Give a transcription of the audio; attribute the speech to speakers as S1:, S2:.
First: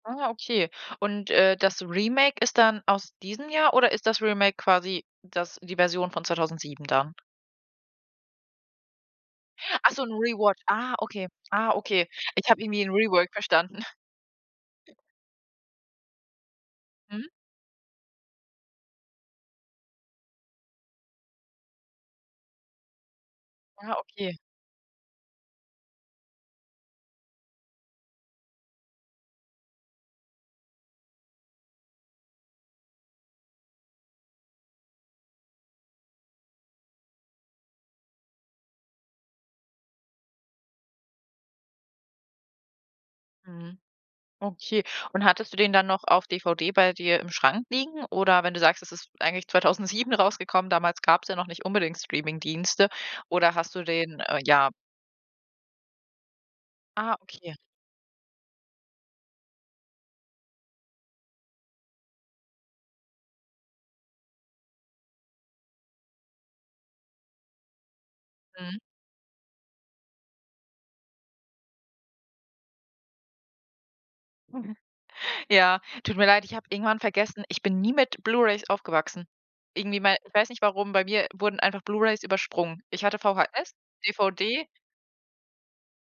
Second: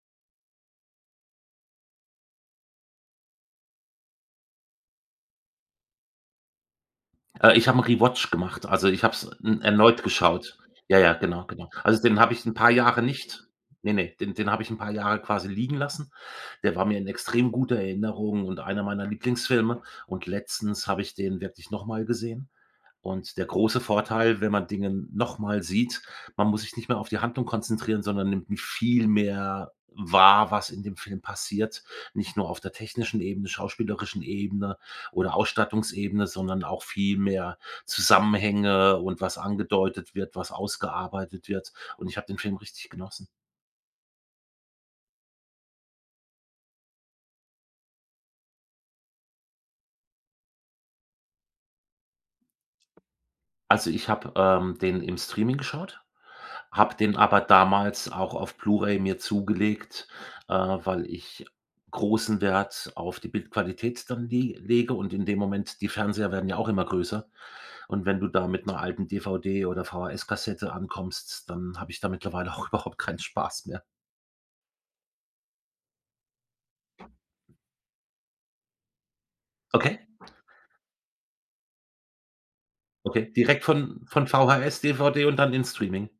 S1: Ah, okay, und, äh, das Remake ist dann aus diesem Jahr oder ist das Remake quasi das die Version von 2007 dann?
S2: Äh, Ich habe 'n Rewatch gemacht, also, ich habe es n
S1: Ach so,
S2: erneut
S1: 'n
S2: geschaut.
S1: Rewatch, ah,
S2: Ja, ja,
S1: okay,
S2: genau, genau.
S1: ah,
S2: Also,
S1: okay,
S2: den habe ich
S1: ich
S2: 'n
S1: habe
S2: paar
S1: irgendwie 'n
S2: Jahre
S1: Rework
S2: nicht
S1: verstanden.
S2: ne, ne, den den habe ich 'n paar Jahre quasi liegen lassen. Der war mir in
S1: Mhm.
S2: extrem guter Erinnerung und einer meiner Lieblingsfilme und letztens habe ich den wirklich noch mal gesehen und der große
S1: Ah, okay.
S2: Vorteil, wenn man Dinge noch mal sieht, man muss sich nicht mehr auf die Handlung konzentrieren, sondern nimmt m viel mehr wahr, was in dem Film passiert, nicht nur auf der technischen Ebene, schauspielerischen Ebene oder Ausstattungsebene, sondern auch viel mehr Zusammenhänge und was angedeutet wird, was ausgearbeitet wird und ich habe den Film richtig genossen.
S1: Mhm. Okay. Und hattest du den dann noch auf DVD bei dir im Schrank liegen oder wenn du sagst, das ist eigentlich 2007 rausgekommen, damals gab's ja noch nicht unbedingt Streamingdienste oder hast du
S2: Also, ich
S1: den,
S2: habe,
S1: äh, ja
S2: ähm, den im Streaming geschaut, habe
S1: Ah,
S2: den aber
S1: okay.
S2: damals auch auf Blu-ray mir zugelegt, äh, weil ich großen Wert auf die Bildqualität dann lie lege und in dem Moment die Fernseher werden ja auch immer größer, und wenn du da mit 'ner
S1: Mhm.
S2: alten 'ner DVD oder VHS Kassette ankommst, dann habe ich da mittlerweile auch überhaupt keinen Spaß mehr.
S1: Ja, tut mir leid, ich habe irgendwann vergessen ich bin nie mit Blu-rays aufgewachsen.
S2: Okay.
S1: Irgendwie, wei weiß nicht warum, bei mir wurden einfach Blu-rays übersprungen. Ich hatte
S2: Okay, direkt
S1: VHS,
S2: von von
S1: DVD
S2: VHS, DVD und dann in Streaming?